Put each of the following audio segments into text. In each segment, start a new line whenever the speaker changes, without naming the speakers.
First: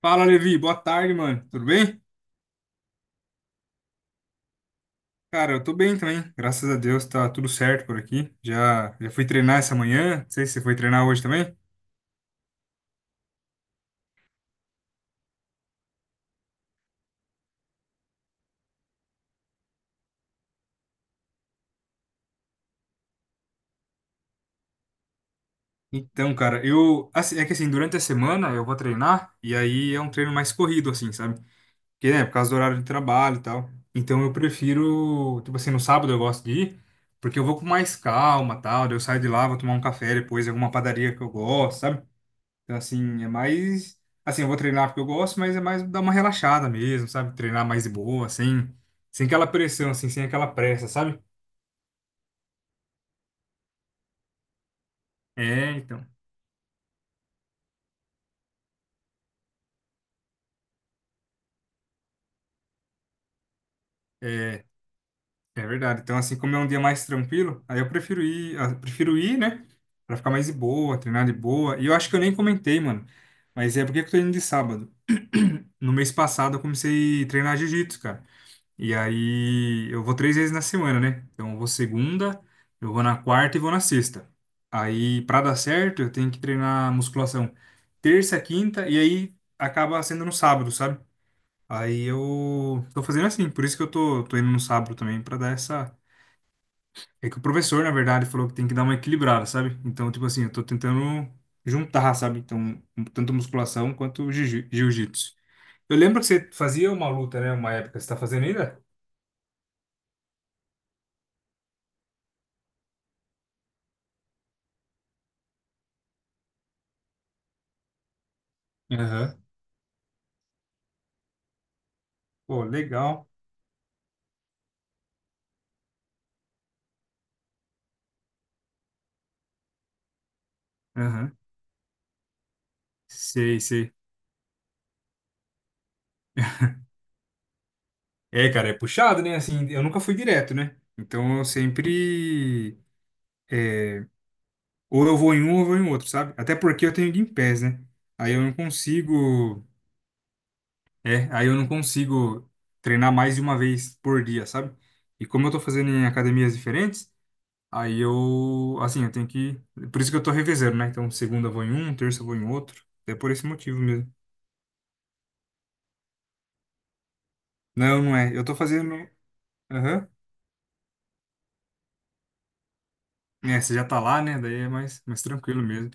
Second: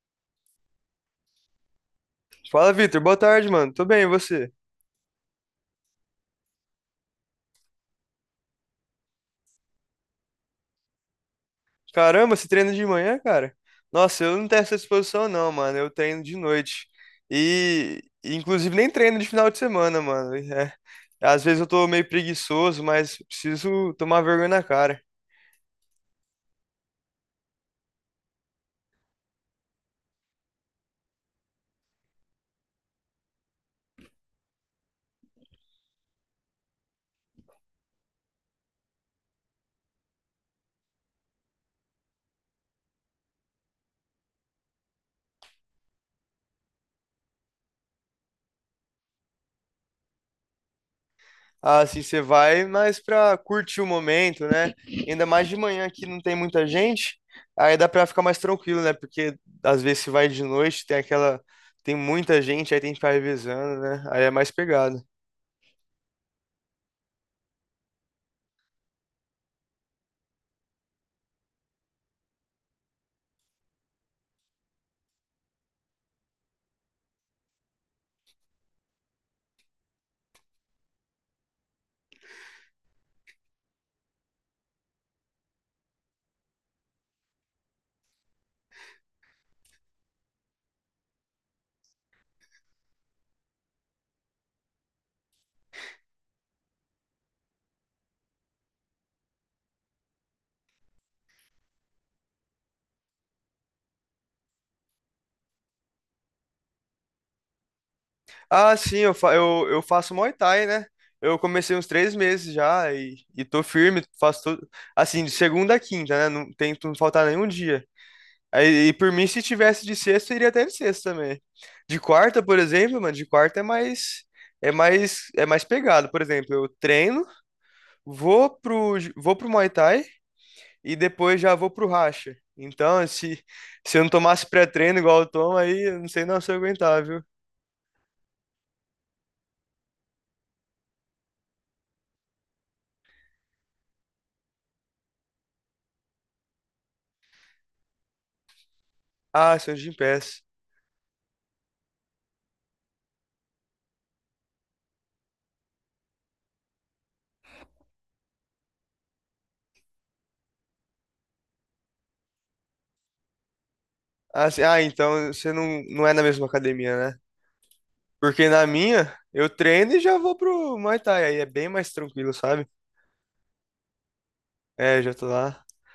Fala, Levi. Boa tarde, mano. Tudo bem?
Fala, Vitor. Boa tarde, mano. Tô bem, e você?
Cara, eu tô bem também. Graças a Deus tá tudo certo por aqui. Já fui treinar essa manhã. Não sei se você foi treinar hoje também.
Caramba, você treina de manhã, cara? Nossa, eu não tenho essa disposição, não, mano. Eu treino de noite. E, inclusive, nem treino de final de semana, mano. É. Às vezes eu tô meio preguiçoso, mas preciso tomar vergonha na cara.
Então, cara, eu. Assim, é que assim, durante a semana eu vou treinar e aí é um treino mais corrido, assim, sabe? Porque, né, por causa do horário de trabalho e tal. Então eu prefiro. Tipo assim, no sábado eu gosto de ir, porque eu vou com mais calma e tal. Daí eu saio de lá, vou tomar um café depois em alguma padaria que eu gosto, sabe? Então, assim, é mais. Assim, eu vou treinar porque eu gosto, mas é mais dar uma relaxada mesmo, sabe? Treinar mais de boa, sem aquela pressão, assim, sem aquela pressa, sabe?
Ah, assim, você vai mais pra curtir o momento, né? Ainda mais de
É,
manhã
então.
que não tem muita gente, aí dá pra ficar mais tranquilo, né? Porque às vezes você vai de noite, tem aquela. Tem muita gente, aí tem que ficar revezando, né? Aí é mais
É,
pegado.
é verdade. Então, assim, como é um dia mais tranquilo, aí eu prefiro ir, né? Pra ficar mais de boa, treinar de boa. E eu acho que eu nem comentei, mano. Mas é porque que eu tô indo de sábado. No mês passado eu comecei a treinar jiu-jitsu, cara. E aí eu vou três vezes na semana, né? Então eu vou segunda, eu vou na quarta e vou na sexta. Aí pra dar certo, eu tenho que treinar musculação terça, quinta e aí acaba sendo no sábado, sabe? Aí eu tô fazendo assim, por isso que eu tô indo no sábado também pra dar essa. É que o professor, na verdade, falou que tem que dar uma equilibrada, sabe? Então, tipo assim, eu tô tentando juntar, sabe? Então, tanto musculação quanto jiu-jitsu. Eu lembro que você fazia uma luta, né? Uma época, você tá fazendo
Ah,
ainda?
sim, eu faço Muay Thai, né? Eu comecei uns 3 meses já e tô firme, faço tudo. Assim, de segunda a quinta, né? Não tento não faltar nenhum dia. Aí, e por mim,
Aham.
se tivesse de sexta, iria até de sexta também. De quarta, por
Pô,
exemplo, mano, de
legal.
quarta é mais. É mais pegado, por exemplo, eu treino, vou pro Muay Thai e
Aham.
depois já vou pro racha. Então, se,
Sei, sei.
se eu não tomasse pré-treino igual eu tomo, aí eu não sei não se eu aguentar, viu?
É, cara, é puxado, né? Assim, eu nunca fui direto, né? Então eu sempre. é, ou eu vou em um ou eu vou em outro, sabe? Até porque eu tenho Gympass, né? Aí eu não
Ah,
consigo.
Santos de Gimpass.
É, aí eu não consigo treinar mais de uma vez por dia, sabe? E como eu tô fazendo em academias diferentes, aí eu. Assim, eu tenho que. Por isso que eu tô revezando, né? Então segunda eu vou em um, terça eu vou em outro. É por esse motivo mesmo.
Ah, então você não é na mesma academia, né?
Não, não é. Eu
Porque
tô
na
fazendo.
minha, eu treino e
Aham.
já vou pro Muay Thai, aí é bem mais tranquilo, sabe?
É, você já tá lá, né? Daí é
É,
mais,
já
mais
tô
tranquilo
lá.
mesmo.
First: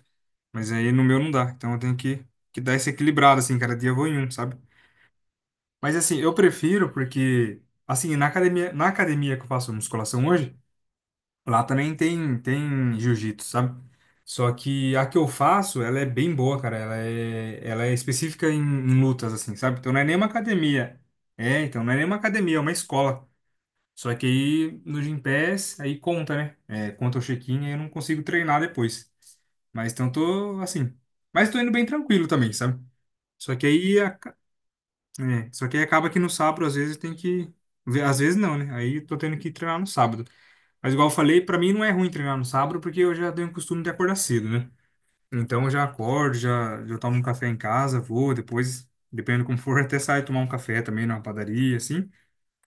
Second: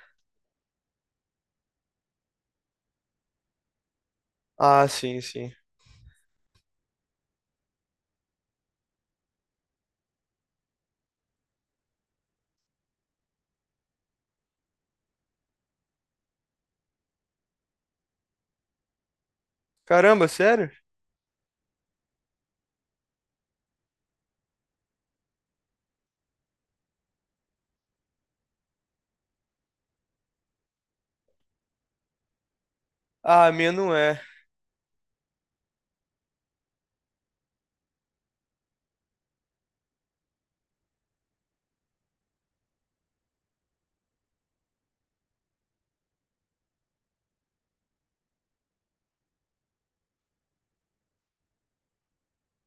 Mas aí no meu não dá. Então eu tenho que dar esse equilibrado, assim, cada dia eu vou em um, sabe?
Ah, sim, sim.
Mas assim, eu prefiro porque, assim, na academia que eu faço musculação hoje, lá também tem jiu-jitsu, sabe? Só que a que eu faço, ela é bem boa, cara. Ela é específica em lutas, assim, sabe? Então não é nem
Caramba,
uma
sério?
academia. É, então não é nem uma academia, é uma escola. Só que aí no Gympass, aí conta, né? É, conta o check-in e eu não consigo treinar depois. Mas então tô assim. Mas tô indo bem tranquilo também, sabe?
Ah, a
Só que
minha não
aí,
é.
aca- só que aí, acaba que no sábado, às vezes, tem que. Às vezes não, né? Aí eu tô tendo que treinar no sábado. Mas igual eu falei, pra mim não é ruim treinar no sábado, porque eu já tenho o costume de acordar cedo, né? Então eu já acordo, já tomo um café em casa, vou, depois, dependendo como for, até saio tomar um café também numa padaria, assim.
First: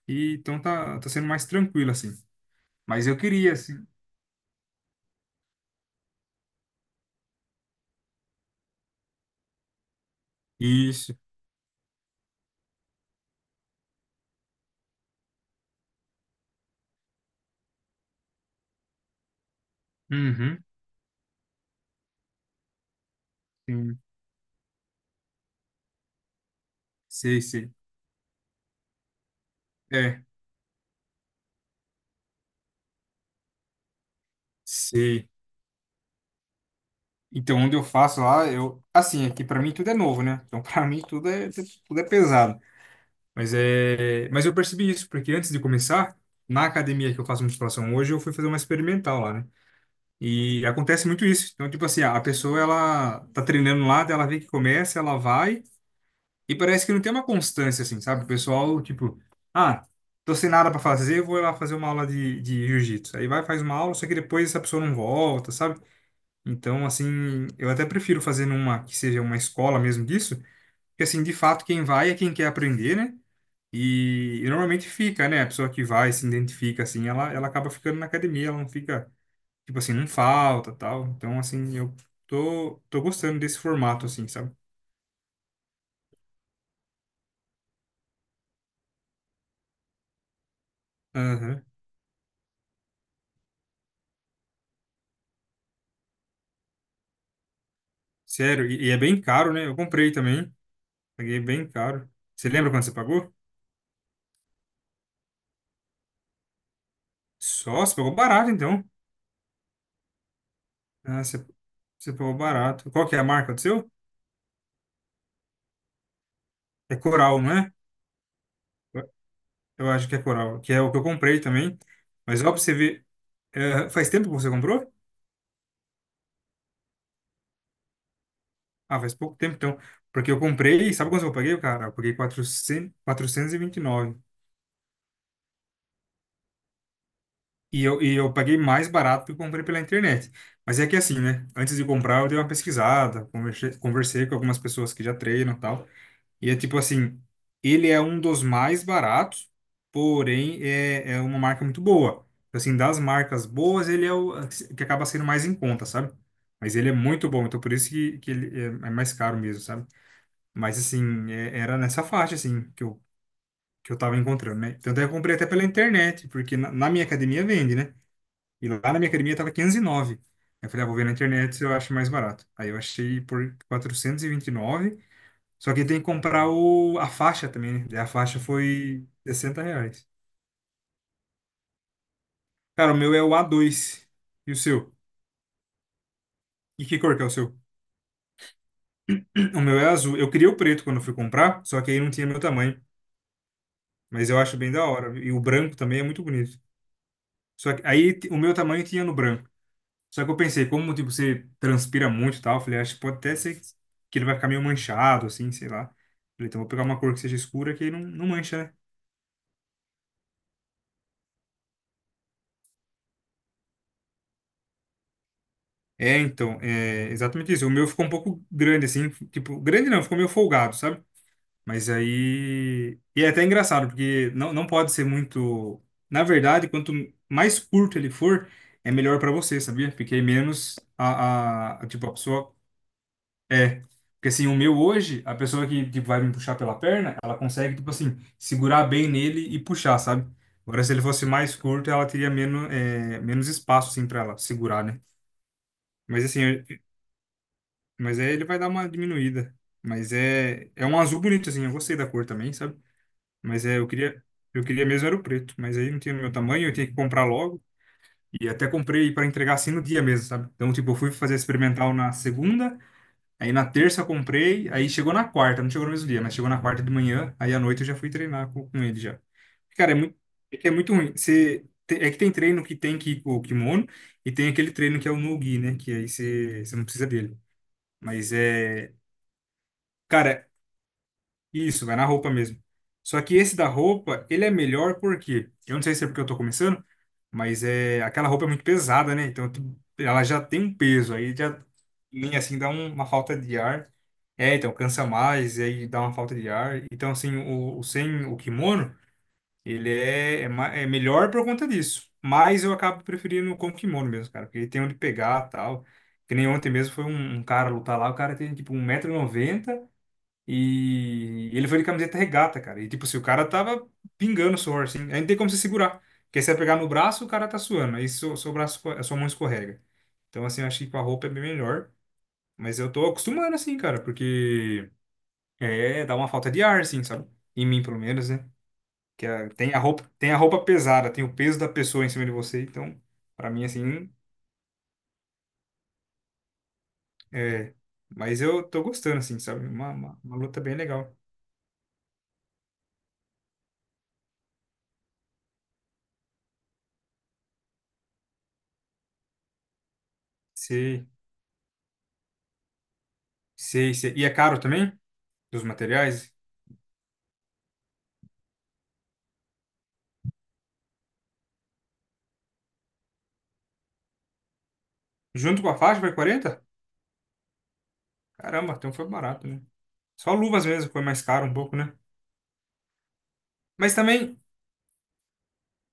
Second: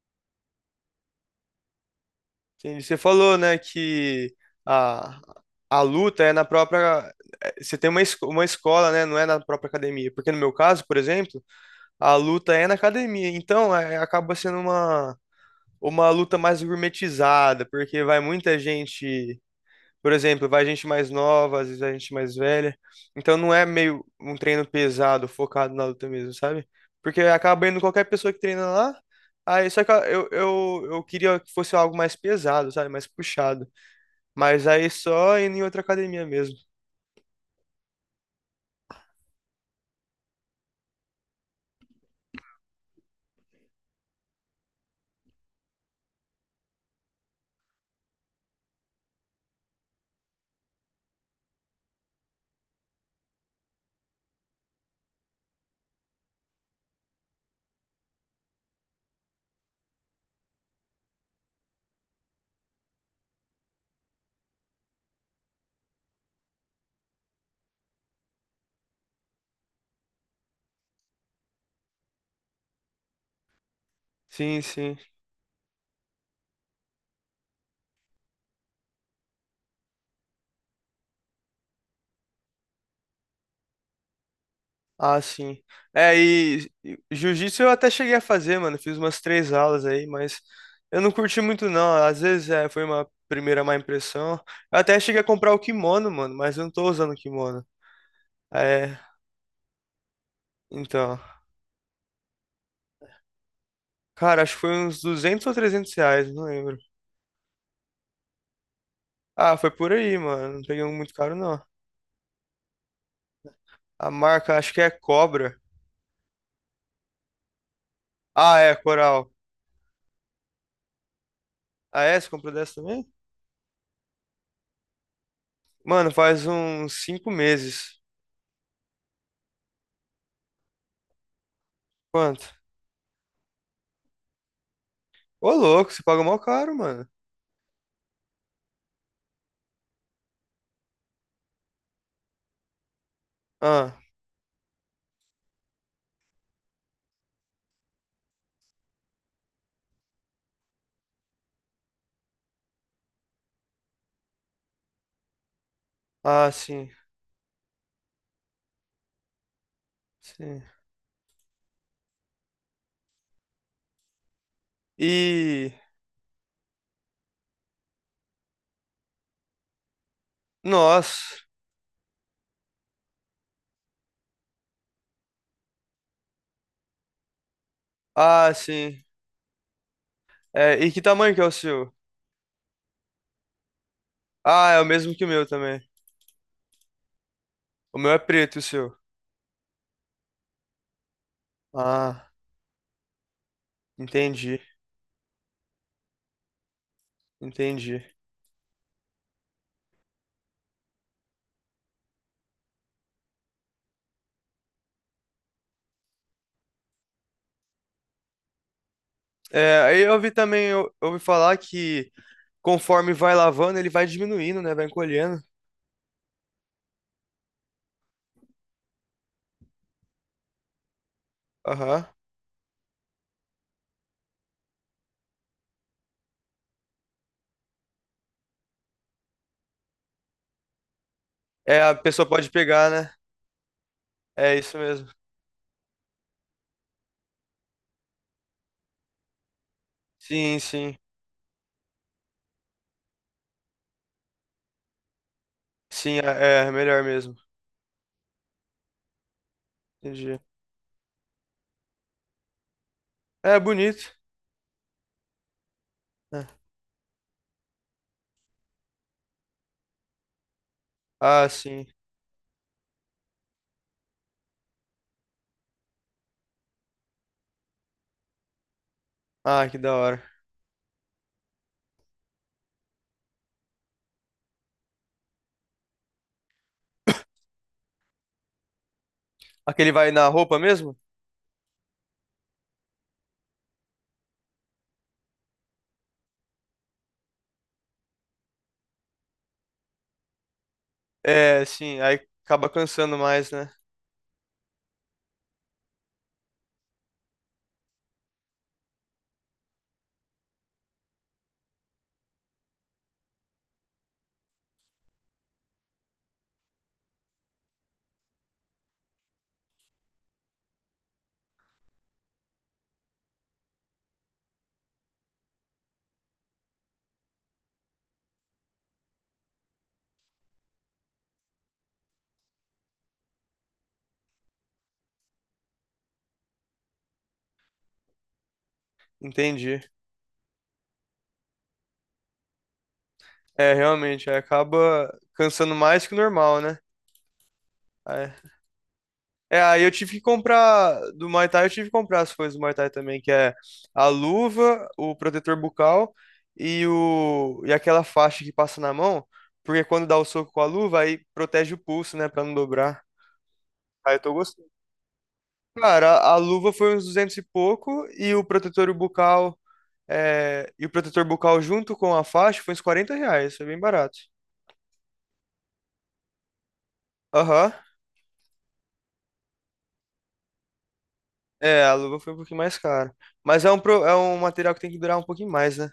E então tá sendo mais tranquilo, assim.
Entendi. Você
Mas eu
falou,
queria,
né,
assim.
que a, a luta é na própria. É, você tem uma escola, né? Não é na própria academia. Porque no meu caso, por
Isso.
exemplo, a luta é na academia. Então, acaba sendo uma luta mais gourmetizada, porque vai muita gente. Por exemplo,
Uhum.
vai gente mais nova, às vezes vai gente mais velha. Então não é
Sim.
meio um treino pesado, focado na luta mesmo, sabe? Porque
Sei,
acaba
sei.
indo qualquer pessoa que treina lá. Aí só que
É,
eu queria que fosse algo mais pesado, sabe? Mais puxado. Mas aí
sei.
só indo em outra academia mesmo.
Então, onde eu faço lá, eu. Assim, aqui pra mim tudo é novo, né? Então, pra mim tudo é pesado. Mas é. Mas eu percebi isso, porque antes de começar, na academia que eu faço musculação hoje, eu fui fazer uma experimental lá, né? E acontece muito isso. Então, tipo assim, a pessoa, ela tá treinando lá, daí ela vê que começa, ela vai. E parece que não tem uma constância, assim, sabe? O pessoal, tipo, ah, tô sem nada pra fazer, vou lá fazer uma aula de jiu-jitsu. Aí vai, faz uma aula, só que depois essa pessoa não volta, sabe? Então, assim, eu até prefiro fazer numa que seja uma escola mesmo disso, porque, assim, de fato, quem vai é quem quer aprender, né? E
Sim,
normalmente
sim.
fica, né? A pessoa que vai, se identifica, assim, ela acaba ficando na academia, ela não fica, tipo assim, não falta, tal. Então, assim, eu tô gostando desse formato, assim, sabe?
Ah, sim. É, e jiu-jitsu eu até cheguei a fazer, mano. Fiz umas três aulas aí, mas eu não curti
Aham.
muito, não. Às vezes foi uma primeira má impressão. Eu até cheguei a comprar o kimono, mano, mas eu não tô usando o kimono.
Sério, e é
É,
bem caro, né? Eu comprei também.
então.
Paguei bem caro. Você lembra quanto você pagou?
Cara, acho que foi uns R$ 200 ou R$ 300, não lembro.
Só, você pagou barato, então.
Ah, foi por aí, mano. Não peguei um muito
Ah,
caro,
você,
não.
você pagou barato. Qual que é a marca do seu?
A marca, acho que é Cobra.
É Coral, não é?
Ah, é,
Eu
Coral.
eu acho que é Coral, que é o que eu comprei também.
Ah, é? Você
Mas ó, pra
comprou
você
dessa
ver,
também?
faz tempo que você comprou?
Mano, faz uns 5 meses.
Ah, faz pouco tempo, então. Porque eu comprei, sabe quanto eu paguei, cara? Eu paguei
Quanto?
400, 429. E 29.
Ô, louco, você paga mó caro, mano.
E eu paguei mais barato que eu comprei pela internet. Mas é que é assim, né? Antes de comprar, eu dei uma pesquisada, conversei,
Ah.
conversei com algumas pessoas que já treinam e tal. E é tipo assim, ele é um dos mais baratos, porém é uma marca muito boa. Assim, das marcas boas, ele é o que acaba sendo mais em conta, sabe?
Ah,
Mas ele
sim,
é muito bom, então por isso que ele é mais caro mesmo, sabe?
sim.
Mas assim, era nessa faixa, assim, que eu tava encontrando, né? Tanto é que eu comprei até pela
E.
internet, porque na minha academia vende, né? E lá na minha academia tava 509. Eu falei, ah, vou ver na
Nossa.
internet se eu acho mais barato. Aí eu achei por R$ 429. Só que tem que comprar o, a faixa também, né? Daí a faixa
Ah, sim.
foi R$ 60.
É, e que tamanho que é o seu?
Cara, o meu é o A2. E o
Ah, é o
seu?
mesmo que o meu também.
E que cor que é o seu?
O meu é preto, e o seu.
O meu é azul. Eu queria o preto quando eu fui comprar, só que aí não tinha
Ah,
meu tamanho. Mas eu acho
entendi,
bem da hora. E o branco também é muito bonito. Só que
entendi.
aí o meu tamanho tinha no branco. Só que eu pensei, como tipo, você transpira muito e tal, eu falei, acho que pode até ser que ele vai ficar meio manchado, assim, sei lá. Falei, então vou pegar uma cor que seja escura que aí não mancha, né?
É, aí eu ouvi também, eu ouvi falar que conforme vai lavando, ele vai diminuindo, né? Vai encolhendo.
É, então, é exatamente isso. O meu ficou um pouco grande, assim, tipo, grande não, ficou meio folgado, sabe? Mas
Aham.
aí. E é até engraçado, porque não pode ser muito. Na verdade, quanto mais curto ele for, é melhor pra você, sabia? Porque aí menos
É, a
tipo, a
pessoa pode
pessoa.
pegar, né?
É. Porque assim,
É
o
isso
meu
mesmo.
hoje, a pessoa que tipo, vai me puxar pela perna, ela consegue, tipo assim, segurar bem nele e puxar, sabe?
Sim,
Agora, se
sim.
ele fosse mais curto, ela teria menos espaço, assim, pra ela segurar, né?
Sim,
Mas assim,
é melhor mesmo.
Mas aí ele vai dar uma diminuída. Mas
Entendi.
é um azul bonito, assim. Eu gostei da cor também, sabe?
É
Mas é, eu
bonito.
queria, eu queria mesmo era o preto. Mas aí não tinha no meu
né?
tamanho, eu tinha que comprar logo. E até comprei para entregar assim no dia mesmo, sabe? Então, tipo, eu fui fazer
Ah, sim.
experimental na segunda, aí na terça eu comprei, aí chegou na quarta, não chegou no mesmo dia, mas chegou na quarta de manhã, aí à noite eu já fui treinar com ele já.
Ah, que
Cara,
da hora.
é que é muito ruim. É que tem treino que tem que ir com o kimono e tem aquele treino que é o no-gi, né? Que aí você não precisa dele. Mas é.
Aquele vai na
Cara,
roupa mesmo?
isso, vai na roupa mesmo. Só que esse da roupa, ele é melhor porque, eu não sei se é porque eu tô começando, mas é aquela roupa é muito pesada, né? Então ela já tem um peso, aí já
É, sim, aí
em assim
acaba
dá uma
cansando
falta
mais,
de
né?
ar. É, então cansa mais, e aí dá uma falta de ar. Então assim, o sem o kimono, ele é melhor por conta disso. Mas eu acabo preferindo com o kimono mesmo, cara, porque ele tem onde pegar, tal. Que nem ontem mesmo foi um cara lutar lá, o cara tem tipo um 190 noventa e ele foi de camiseta regata, cara. E tipo, se o cara tava pingando suor, assim, aí não tem como você segurar. Porque se você pegar no braço, o cara tá suando. Aí seu braço, a sua mão escorrega. Então, assim, eu acho que com a roupa é bem melhor. Mas eu tô acostumando, assim, cara, porque dá uma falta de ar, assim, sabe? Em mim, pelo menos, né? Que
Entendi.
tem a roupa pesada, tem o peso da pessoa em cima de você. Então, pra mim,
É,
assim,
realmente, aí acaba cansando mais que o normal, né?
é.
Aí-
Mas eu tô gostando, assim,
É,
sabe?
aí
Uma,
eu tive que
uma, uma luta bem
comprar
legal.
do Muay Thai, eu tive que comprar as coisas do Muay Thai também, que é a luva, o protetor bucal e o e aquela faixa que passa na mão, porque quando dá o soco com a luva,
Sei,
aí protege o pulso, né, pra não dobrar.
sei, sei.
Aí eu
E é
tô
caro
gostando.
também? Dos
Cara, a,
materiais?
a luva foi uns 200 e pouco e o protetor bucal. É, e o protetor bucal junto com a faixa foi uns R$ 40, foi bem barato.
Junto com a faixa vai 40.
Aham.
Caramba, então foi barato, né? Só luvas mesmo foi mais caro um pouco,
É, a
né?
luva foi um pouquinho mais cara. Mas é um,
Mas
pro- é um
também,
material que tem que durar um pouquinho mais, né?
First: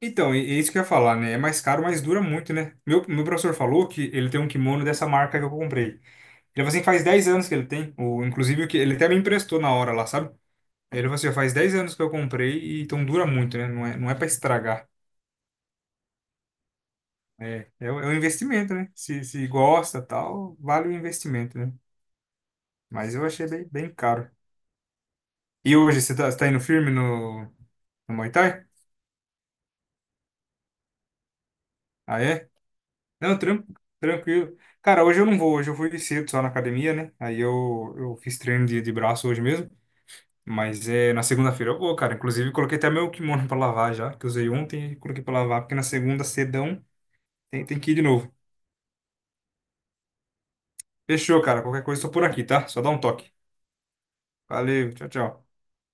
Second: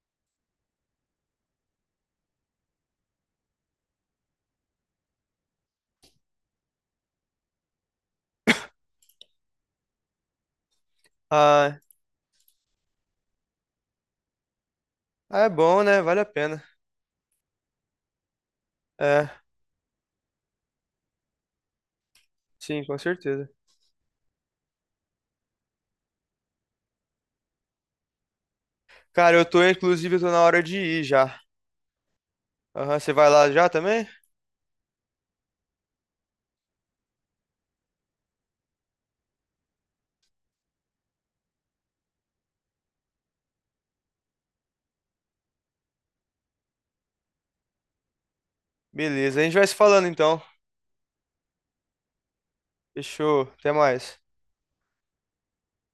então, é isso que eu ia falar, né? É mais caro, mas dura muito, né? Meu professor falou que ele tem um kimono dessa marca que eu comprei. Ele falou assim, faz 10 anos que ele tem, inclusive o que ele até me emprestou na hora lá, sabe? Ele falou assim, "Ó, faz 10
Ah,
anos que eu comprei, e então dura muito, né? Não é para estragar.
ah, é bom, né? Vale a pena.
É um investimento, né? Se,
É,
se gosta, tal, vale o investimento, né?
sim, com
Mas eu
certeza.
achei bem, bem caro. E hoje você tá indo firme no Muay Thai?
Cara, eu tô, inclusive, eu tô na hora de ir já.
Ah, é?
Aham, você vai
Não,
lá
tran-
já também?
tranquilo. Cara, hoje eu não vou, hoje eu fui cedo só na academia, né? Aí eu fiz treino de braço hoje mesmo. Mas é na segunda-feira eu vou, cara. Inclusive, coloquei até meu kimono pra lavar já, que eu usei ontem e coloquei pra lavar, porque na segunda, cedão, tem que ir de novo.
Beleza, a gente vai se falando então.
Fechou, cara. Qualquer coisa, eu tô por aqui, tá? Só dá um toque.
Fechou, até mais.
Valeu, tchau, tchau.